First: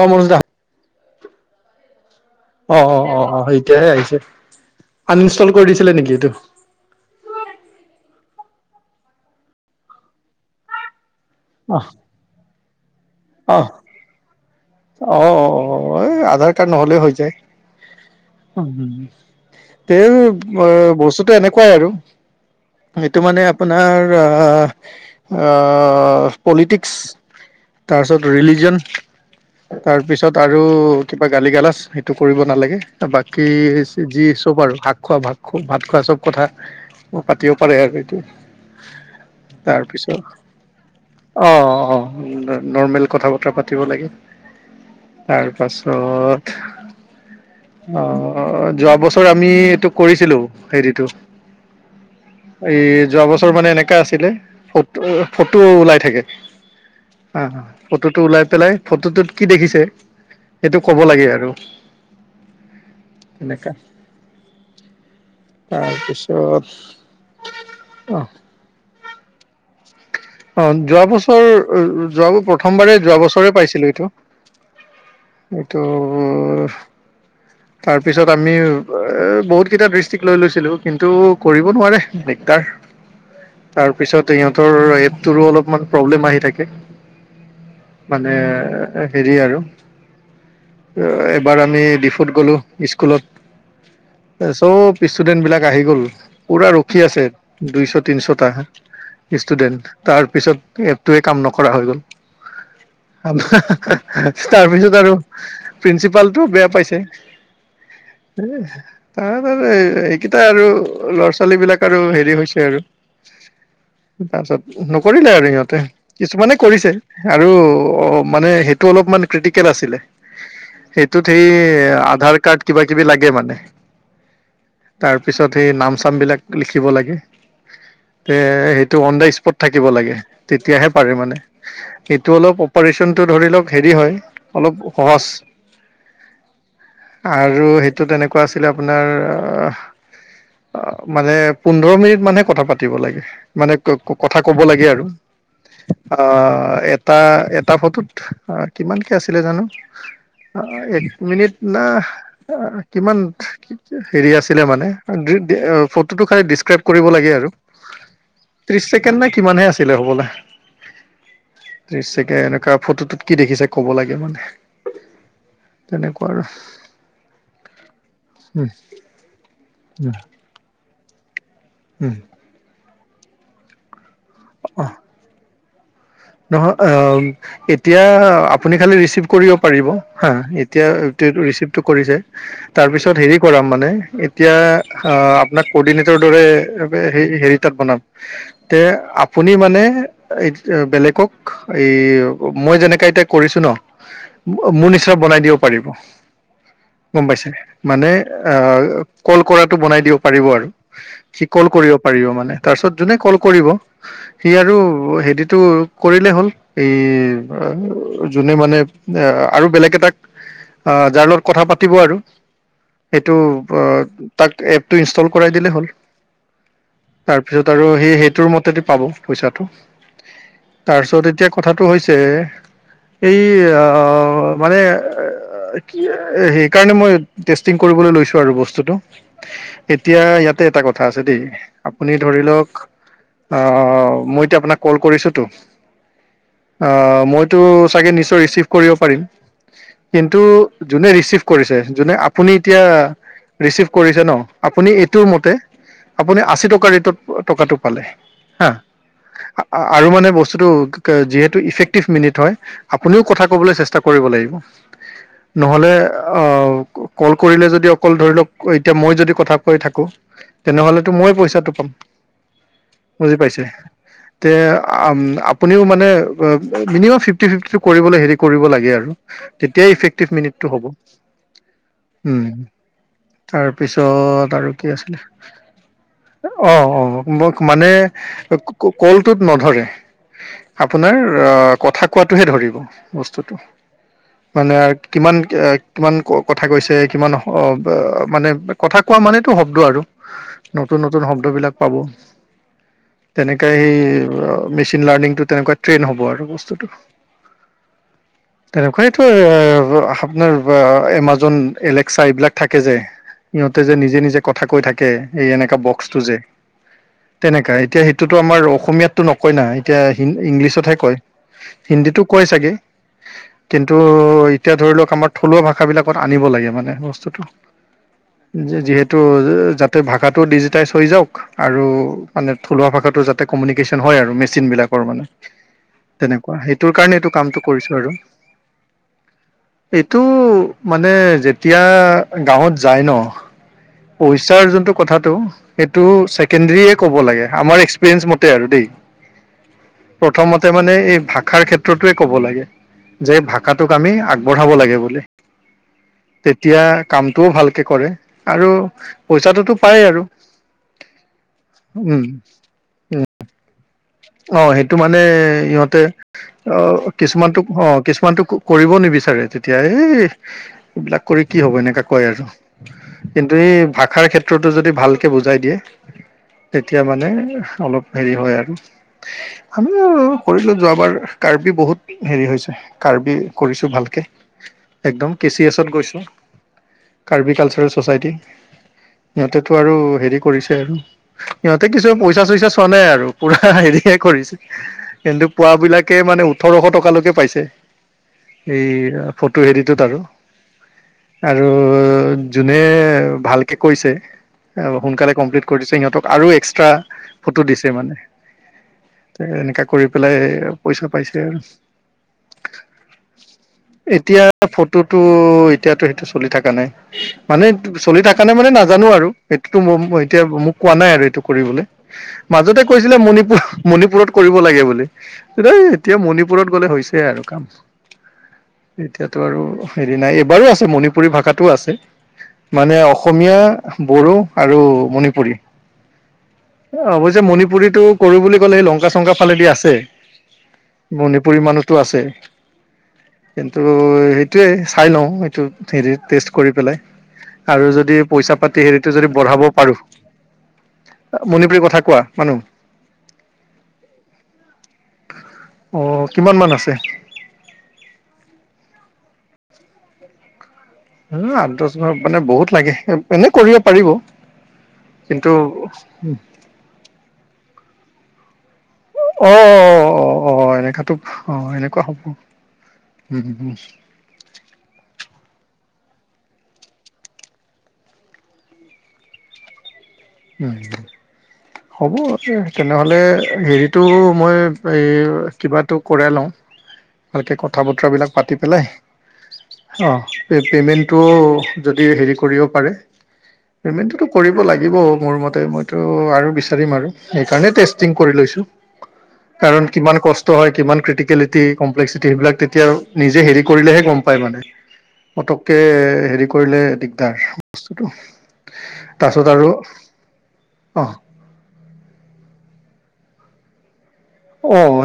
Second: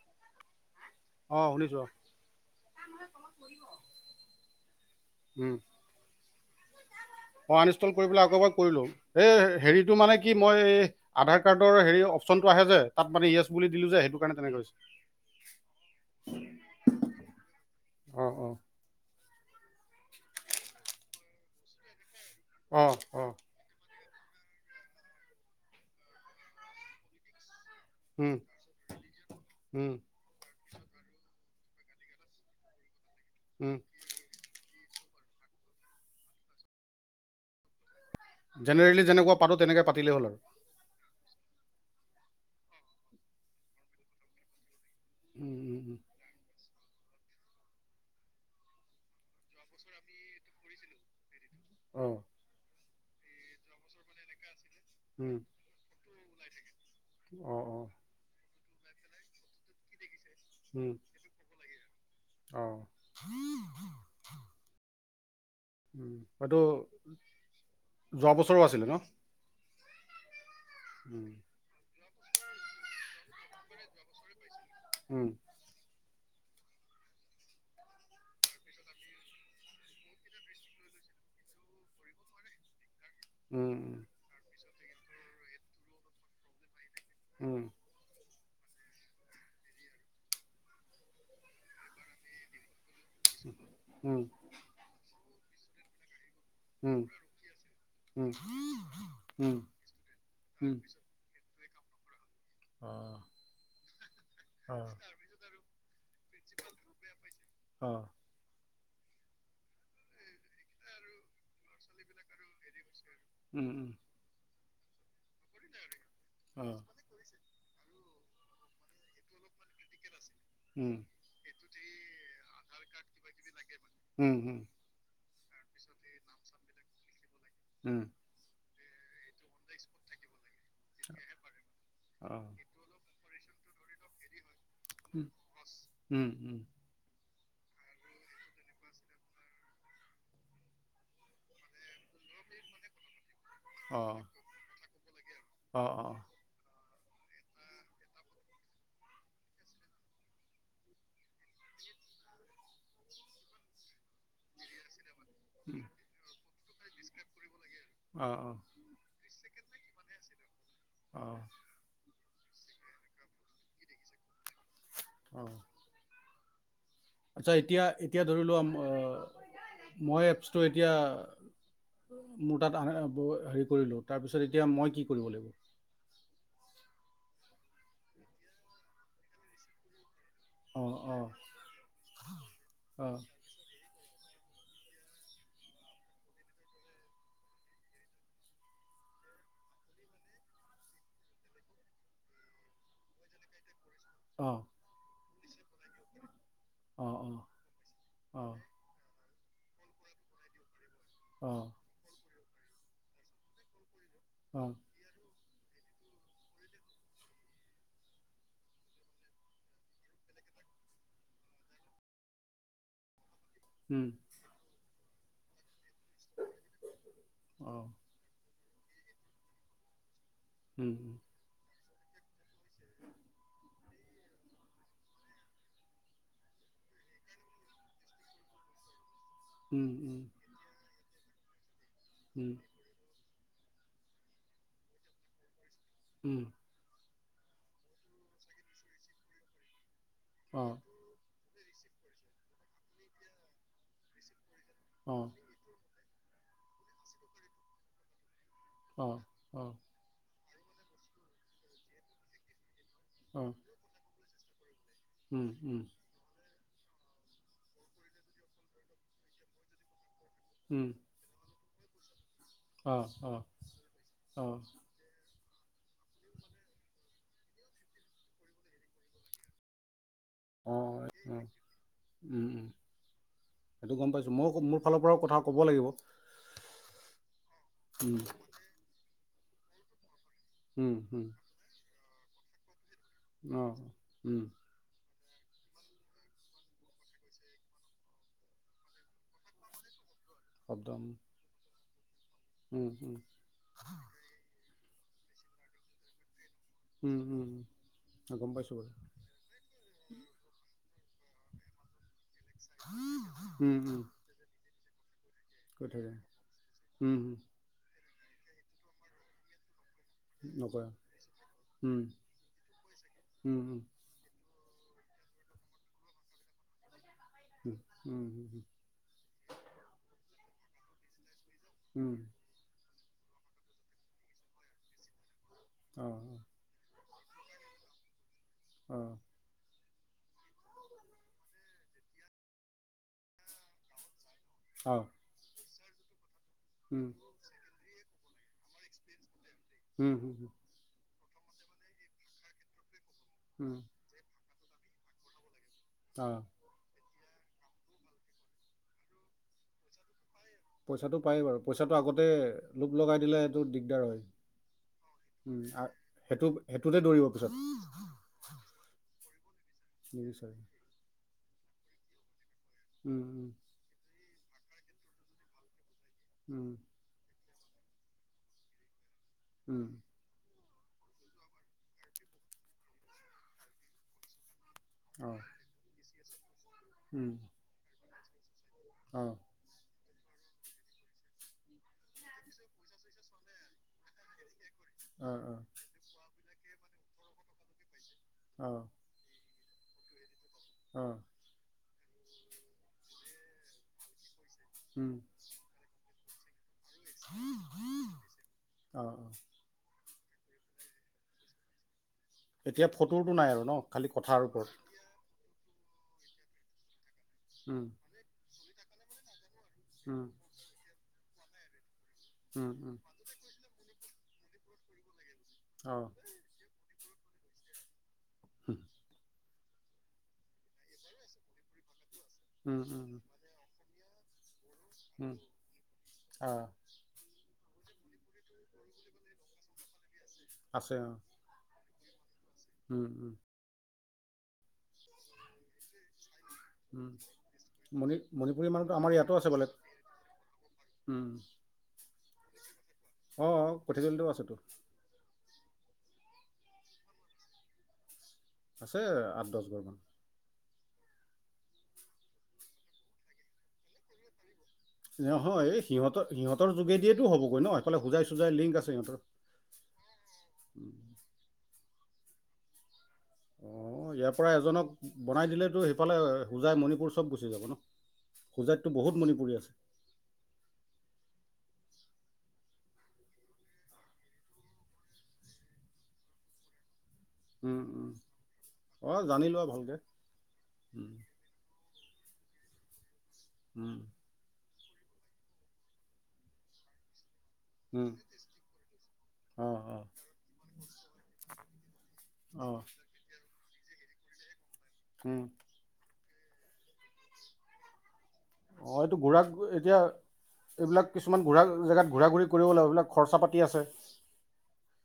অঁ মনুজ দা অঁ শুনিছো অঁ অঁ অঁ অঁ এতিয়াহে আহিছে আন ইনষ্টল উম কৰি দিছিলে নেকি এইটো আনইনষ্টল কৰি পেলাই আকৌ এবাৰ কৰিলো এই হেৰিটো মানে কি মই এই আধাৰ অ কাৰ্ডৰ হেৰি অপচনটো আহে যে তাত মানে য়েছ বুলি দিলোঁ যে সেই কাৰনে তেনেকৈ হৈছে অঁ অঁ আধাৰ কাৰ্ড নহলে হৈ যায় অ অ উম হম এই বস্তুটো এনেকুৱাই আৰু অ সেইটো অ মানে আপোনাৰ পলিটিক্স তাৰপিছত উম ৰিলিজন উম তাৰ পিছত আৰু আৰু কিবা গালি গালাজ সেইটো কৰিব নালাগে বাকী উম যি চব আৰু শাক খোৱা ভাত খ ভাত খোৱা চব কথা ম পাতিব পাৰে আৰু ত জেনেৰেলি যেনেকুৱা পাতো তেনেকৈ পাতিলেই হ'ল তাৰপিছত আৰু অ অ অ নৰ্মেল কথা বতৰা পাতিব লাগে তাৰ উম পাছত অ যোৱা বছৰ আমি এইটো কৰিছিলো হেৰিটো উম এ যোৱা বছৰ মানে এনেকা আছিলে উম ফটো ওলাই থাকে অ ফটোটো ওলাই পেলাই ফটোটোত কি দেখিছে সেইটো উম কব লাগে আৰু অ তেনেকা উ হয়টো অ যোৱা বছৰো আছিলে ন অ যোৱা উম বছৰ যোৱাবোৰ প্ৰথমবাৰে যোৱা বছৰে পাইছিলো এইটো উম এইটো ওমহ তাৰ পিছত আমি এ বহুত কেইটা দৃষ্টিক লৈ লৈছিলো কিন্তু কৰিব নোৱাৰে দিগদাৰ উম তাৰপিছত সিহঁত টোৰ এ প তুৰো অলপমান প্ৰব্লেম আহি থাকে উম নে হেৰি আৰু এবাৰ আমি ডিফুত গলো ইচ স্কুলত উম পিছ ষ্টুডেণ্টবিলাক আহি গ'ল পুৰা ৰখি উম আছে দুইশ উম তিনিশটা উম ষ্টুডেণ্ট তাৰপিছত উম এপটোৱে কাম নকৰে কৰা হৈ গ'ল অ অ তাৰপিছত আৰু প্ৰিঞ্চীপালটোও বেয়া পাইছে অ তাৰ এইকেইটা আৰু ল'ৰা ছোৱালী বিলাক আৰু হেৰি হৈছে আৰু উম উম তাৰপিছত নকৰিলে আৰু সিহঁতে কিছুমানে অ কৰিছে আৰু অ মানে সেইটো অলপমান ক্ৰিটিকেল আছিলে উম সেইটোত সেই আধাৰ কাৰ্ড কিবা কিবি লাগে মানে উম হম তাৰপিছত সেই নাম চামবিলাক লিখিব লাগে এ সেইটো অন দা স্পট থাকিব লাগে তেতিয়াহে পাৰে মানে সেইটো অলপ অপাৰেচন টো ধৰি লওক হেৰি হয় অলপ সহজ উম উম উম আৰু সেইটো তেনেকুৱা আছিলে আপোনাৰ মানে আহ পোন্ধৰ মিনিট মানহে কথা পাতিব লাগে মানে ক কথা ক'ব লাগে আৰু অ এ এটা এটা ফটোত কিমানকে আছিলে জানো এক মিনিট না কিমান হেৰি আছিলে মানে ফটো টো খালি দিচ স্ক্ৰেপ কৰিব লাগে আৰু অ অ ত্ৰিশ ছেকেণ্ড নে কিমানহে আছিলে হ'বলে অ পিছে এনেকুৱা ফটো টোত কি দেখিছে ক'ব লাগে মানে অ ওপৰ আচ্ছা এতিয়া এতিয়া ধৰিলো উম মই এপছটো এতিয়া উম মোৰ তাত অহা নাই হেৰি কৰিলোঁ তাৰপিছত এতিয়া অ মই কি কৰিব লাগিব নহয় অ এতিয়া আপুনি খালি ৰিচিভ কৰিব পাৰিব হয় অ এতিয়া অ যিহেতু ৰিচিভটো কৰিছে তাৰ অ পিছত হেৰি কৰাম মানে এতিয়া আ আপোনাক কৰ্ডিনেটৰ দৰে বে হেৰি তাত বনাম তে আপুনি মানে বেলেগ কক এই মই যেনেকে এতিয়া কৰিছো ন অ মোৰ নিশ্চয় বনাই দিব পাৰিব অ গম পাইছে মানে, অ অ আহ কল কৰাটো বনাই দিব পাৰিব আৰু। অ শিকল কৰিব পাৰিব মানে। তাৰপিছত যোনে কল কৰিব। সি অ আৰু হেৰিত তটো কৰিলে হ'ল এই যোনে মানে এ আৰু বেলেগ এটাক আহ যাৰ লগত কথা পাতিব আৰু। টো উম তাক এ ইনষ্টল কৰাই দিলে হ'ল। তাৰপিছত অ আৰু সি সেইটোৰ মতে পাব পইচাটো। উম তাৰপিছত এতিয়া কথা এই মানে কি সেইকাৰণে মই টেষ্টিং কৰিবলৈ লৈছো আৰু বস্তুটো। উম এতিয়া উম ইয়াতে এটা কথা কথা আছে দেই। আপুনি ধৰি উম লওক অ' মইতিয়া আপোনাক কল কৰিছোতো। উম অ'। মইতো চাগে নিশ্চয় ৰিচিভ কৰিব পাৰিম। কিন্তু, অ যোনে ৰিচিভ কৰিছে। যোনে, আপুনি এতিয়া ৰিচিভ কৰিছে ন! আপুনি অ এইটো মতে আপুনি আশী টকাৰ ৰেটত, টকাটো পালে। হা! অ অ আ-আৰু মানে বচ বস্তুটো ক, যিহেতু ইফক্টিভ মিনিট হয় আপুনিও অ কথা ক'বলৈ চেষ্টা কৰিব লাগিব। উম [inaudible] উম নহলে, অ' ক-কল কৰিলে যদি অকল ধৰি লওক, এতিয়া মই যদি কথা কৈ থাকো উম তেনেহ'লেতো মই পইচাটো অ [inaudible] অ বুজি পাইছে? অ তে, আম আপুনিও মানে, আব, মিনিমাম ফিফ্টি-ফিফ্টিটো কৰিবলৈ, হেৰি কৰিব লাগে আৰু। তেতিয়া ইফেক মিনিটটো অ হ'ব। উম। সেইটো গম পাইছোঁ ময়ো তাৰপিছত আৰু মোৰ কি ফালৰ আছিলে, পৰাও কথা ক'ব লাগিব অ', অ', মোক মানে, উম, কু, কু কলটোত নধৰে উম, আপোনাৰ উম, অ কথা কোৱাটোহে ধৰিব বস্তুটো অঁ উম, মানে আৰু কিমান কিমান ক কথা কৈছে কিমান মানে কথা কোৱা মানেতটো শব্দ আৰু শব্দ নতুন উম, নতুন শব্দবিলাক হ'ব উম, উম, তেনেকা সি তোমাৰ লিংটো তেনেকুৱা ট্ৰন হব আৰু উম, উম, উম, গম পাইছোঁ বাৰু তেনেকুৱাইতো এ আপোনাৰ বা এমাজন এলেক্সা এইবিলাক থাকে যে উম, সিহঁতে যে উম, নিজে নিজে কথা কৈ থাকে কে এই এনেকা কৈ থাকে বক্সটো যে উম, উম, তেনেকাা এতিয়া স সিটো আমাৰ অসমীয়াততো নকয় না এতিয়া নকয় ইংলিছতহে কয় উম, হিন্দীটো কয় চাগে উম, উম, কিন্তু এতিয়া ধৰি লক আমাৰ থলুৱা ভাষাবিলাক আনিব লাগে মানে বস্তু উম, উম, উম, যিহেতু যাতে ভাষা তাতো ডিজিটাইজ হৈ যাওক আৰু উম, মানে থলুৱা ভাষাত যাতে কমিউিকেশ্যন হয় আৰু মে চিন বিলাকৰ মানে অঁ অঁ তেনেকুৱা সেইটোৰ কাৰণটো কামটো কৰিছো আৰু অ এইটো মানে যেতিয়া গাঁৱত যায় ন পইচাৰ যোনটো অঁ কথাাতটো এইেইটোে কেন্দ্ৰিয়ে উম, ক'ব লাগে আমাৰ এক্ প্ৰেচ মতে আৰু দেই উম, উম, উম, প্ৰথমতে মানে এই ভাষাৰ ক্ষেত্ৰতোৱে ক'ব লাগে যে উম, ভাষাটোক আমি আগ বঢ়াব লাগে বুলি অঁ, তেতিয়া কামটোও ভালকে কৰে আৰু পইচাটোতো পায় আৰু পইচাটো পায় বাৰু পইচাটো উম আগতে লো লগাই দিলে সেইটো দিগদাৰ হয় অ সেইটো মানে উম, আ- ইহঁতে সেইটো অ সেইটোতে দৌৰিব পিছত কিছুমানটোক অ কিছুমানটোক কৰিব নিবিচাৰে এতিয়া এই নিবিচাৰে এইবিলাক কৰি কি হ'ব এনেকে কয় আৰু উম, উম, কিন্তু এই ভাষাৰ ক্ষেত্ৰত উত্তৰটো যদি ভালকে বুজাই দিয়ে উম, তেতিয়া মানে অলপ হেৰি হয় আৰু উম, আমি শৰীৰ যোৱাবাৰ কাৰ্বি বহুত হেৰি হৈছে কাৰ্বি কৰিছোঁ ভালকে একদম অঁ কে চি এছত গৈছোঁ উম, কাৰ্বিকালচাৰ আছে ছচাইটি অঁ সিহঁতেতো আৰু হেৰি কৰিছে আৰু সিহঁতে কিছু পইচা চইচা চোৱা নাই আৰু পুৰা পুৰা হেৰিকে কৰিছ অঁ কিন্তু অঁ পুৱাবিলাকে মানে ওঠৰশ টকালৈকে পাইছে অঁ এই ফটো হেৰিটোত আৰু অ আৰু যোনে ভালকে কৈছে অ উম সোনকালে কমপ্লিট কৰি দিছে সিহঁতক আৰু এক্স একটা ফটো দিছে মানে অ অ তাই এনেকা কৰিব পেলাই পইচা পাইছে আৰু এতিয়া ফটোটো নাই আৰু ন খালি এতিয়া কথাৰ ওপৰত ফটোটো এতিয়াতো সেইটো চলি থাকা নাই মানে উম চলি থাকে সেইকাৰণে মানে নাজানো আৰু সেইটোৱতো ম উম এতিয়া মোক কোৱা নাই আৰু এইটো কৰিবলৈ উম মাজতে উম মণিপুৰ মণিপুৰত কৰিব লাগে বোলে এ অ এতিয়া মণিপুৰত গ'লে হৈছে এয়াই আৰু কাম উম এতিয়া ত আৰু হেৰি নাই এইবাৰো আছে মণিপুৰী ভাষাতো আছে উম মানে উম অসমীয়া বড়ো আৰু উম, মণিপুৰী। অ অৱশ্যে মণিপুৰী পুৰীটো কৰো বুলি কলে সেই লংকা চংকা ফালেদি আছে আছে অ মণিপুৰী মানুহ টো আছে উম ত সেইটোয়ে চাই লওঁ এইটো থেৰি টেছ কৰি পেলাই। উম আৰু মণি যদি পইচা মণিপুৰী পাতি মানুহটো হেৰিটো আমাৰ যদি ইয়াতো আছে বঢ়াব বেলেগ পাৰো, উম মণিপুৰী কথা কোৱা মানু অ অ কঠিয়া আছে টো [unintelligible] অহ কিমান মান আছে? আছে আঠ দছ ঘৰ মান উম আঠ দছ ভাৰ মানে বহুত লাগে এনে কৰিব পাৰিব কিন্তু নহয় সিহঁতৰ সিহঁতৰ যোগেদিয়েটো হ'ব ন এফালে হোজাই চোজাই লিংক আছে সিহঁতৰ অ অ অ উম, এনেকাতো অ এনে ককা হ'ব উম উম অ উম ইয়াৰ পৰা এজনক বনাই দিলে টো সেইফালে হোজাই মণিপুৰ চব গুচি যাব ন। হোজাইততো বহুত মণিপুৰী আছে উ হ'ব তেনেহলে হেৰিটো মই এই কিবাটো কৰাই লওঁ ভালকে কথা উম উম বতৰাবিলাক পাতি পেলাই অ জানি লোৱা ভালকৈ অ উম পেমেণ্টটো হেৰি কৰিব পাৰে উম পেমেণ্টোটো কৰিব লাগে দিব মোৰ মতে মইতো আৰু বিচাৰিম আৰু সেইকাৰণে উম টেষ্টিং কৰি লৈছো। অ কাৰণ অ কিমান কষ্ট হয় কিমান ক্ৰিটিকেলিটি কমপ্লেক্সিটি সেইবিলাক অ তেতিয়া নিজে হেৰি কৰিলেহে গ'ম পায় মানে। উম পটককে, হেৰি কৰিলে দিগদাৰ, বস্তুটো অ', এইটো তাৰপিছত [unintelligible] আৰু এতিয়া অ এইবিলাক কিছুমান ঘূৰা জেগাত, ঘূৰা-ঘূৰি কৰিব লাগে। এইবলাক খৰচা পাতি আছে। অ',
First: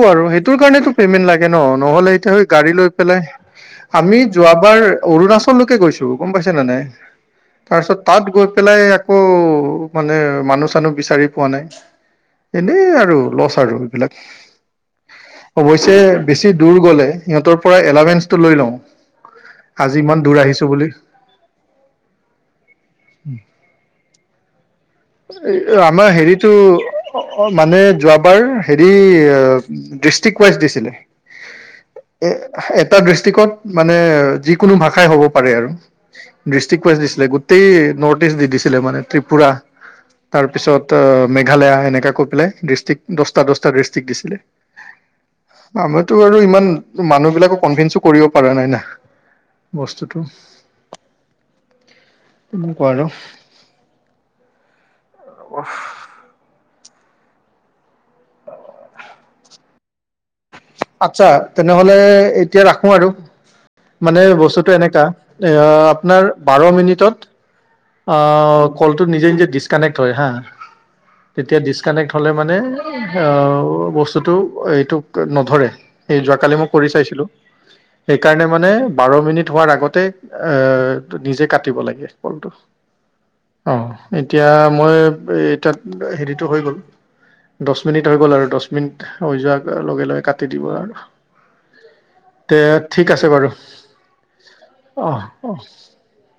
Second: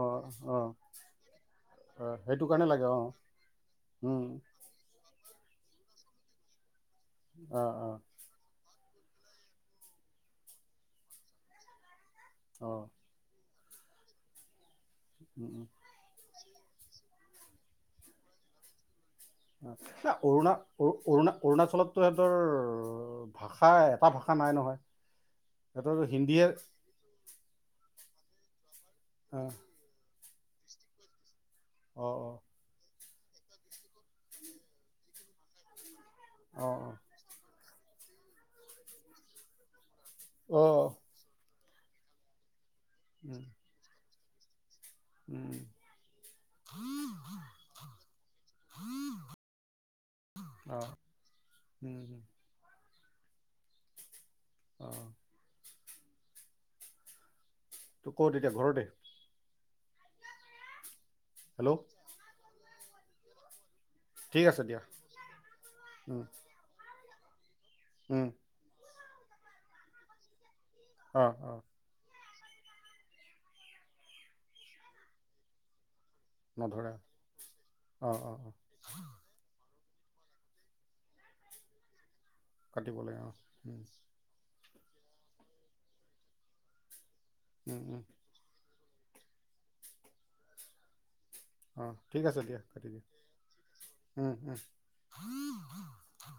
অ আৰু। সেইটোৰ অ কাৰণোটো পেমেন্ট লাগে ন! অ নহ'লে এতিয়া সেইটো সেই কাৰণে গাড়ী লাগে লৈ অ পেলাই, আমি উম যোৱাবাৰ অৰুণাচললৈকে গৈছোঁ। গম পাইছেনে নাই? অ অ তাৰপিছত তাত গৈ পেলাই আকৌ, মানে মানুহ-চানুহ বিচাৰি পোৱা নাই। অ এনেই আৰু লছ আৰু এইবিলাক উম উম অৱশ্যে বেছি দূৰ গ'লে সিহঁতৰ পৰাই এলাৱেঞ্চটো লৈ লওঁ। আজি এ ইমান দূৰ অৰুণা, আহিছো বুলি অউ-অৰুণা, অৰুণাচলততো এহেটৰ ভাষা, এটা ভাষা নাই নহয়! এ-এই সিহঁতৰ আমাৰ হিন্দীয়ে হেৰিতো, অ, অ, মানে যোৱা বাৰ হেৰি, অ', দিচ টিক ৱাইজ দিছিলে। এ, অ হা, এ এটা দিষ্ট্ৰিকত মানে, যিকোনো ভাষাই হ'ব পাৰে আৰু। অ অ দিষ্টিক ৱাইজ দিছিলে। গোট টেই নৰ্থ ইষ্ট দি দিছিলে মানে। ত্ৰিপুৰা অ তাৰপিছত অ, মে [unintelligible] আহে এনেক কৈ পেলাই, দিছ ষ্টিক উম দহটা, দহটা দিষ্ট্ৰিক দিছে। উম [inaudible] আমাৰতো আৰু ইমান, মানুহবিলাকক কনভিন্স কৰিব পৰা নাই না। বস্তুটো [inaudible] অ উম অ [inaudible] ত‌ই ক'ত এতিয়া, ঘৰতে? আচ্ছা হেল্ল' তেনেহলে এতিয়া ৰাখ সোঁ আৰো! মানে ঠিক আছে বস্তুতটো দিয়া এনেকা, এ উম আপোনাৰ বাৰ মিনিটত উম অঁ কলটো নিজে নিজে ডিচকানেক্ট হয়, হা! অ অ তেতিয়া ডিচকানেক্ট হলে মানে অঁ, বস্তুতটো এইটোক নধৰে! স যোৱাকালি মই কৰি নধৰা চাইছিলো, অঁ অঁ সেইকাৰণে অঁ মানে বাৰ মিনিট হোৱাৰ আগত তেত অঁ নিজে কাটিব লাগে পলটো। কাটিব লাগে, অঁ! মই 'এ' তাত হেৰিতো হৈ গ'ল। উম, দহ উম, মিনিট হৈ গ'ল আৰু, দহ মিনিট হৈ যোৱাৰ লগে লগে কাটি দিব আৰু! অঁ ঠিক আছে তে দিয়া কাতি দিয়া, ঠিক আছে বাৰু অঁ অঁ উ-উ-!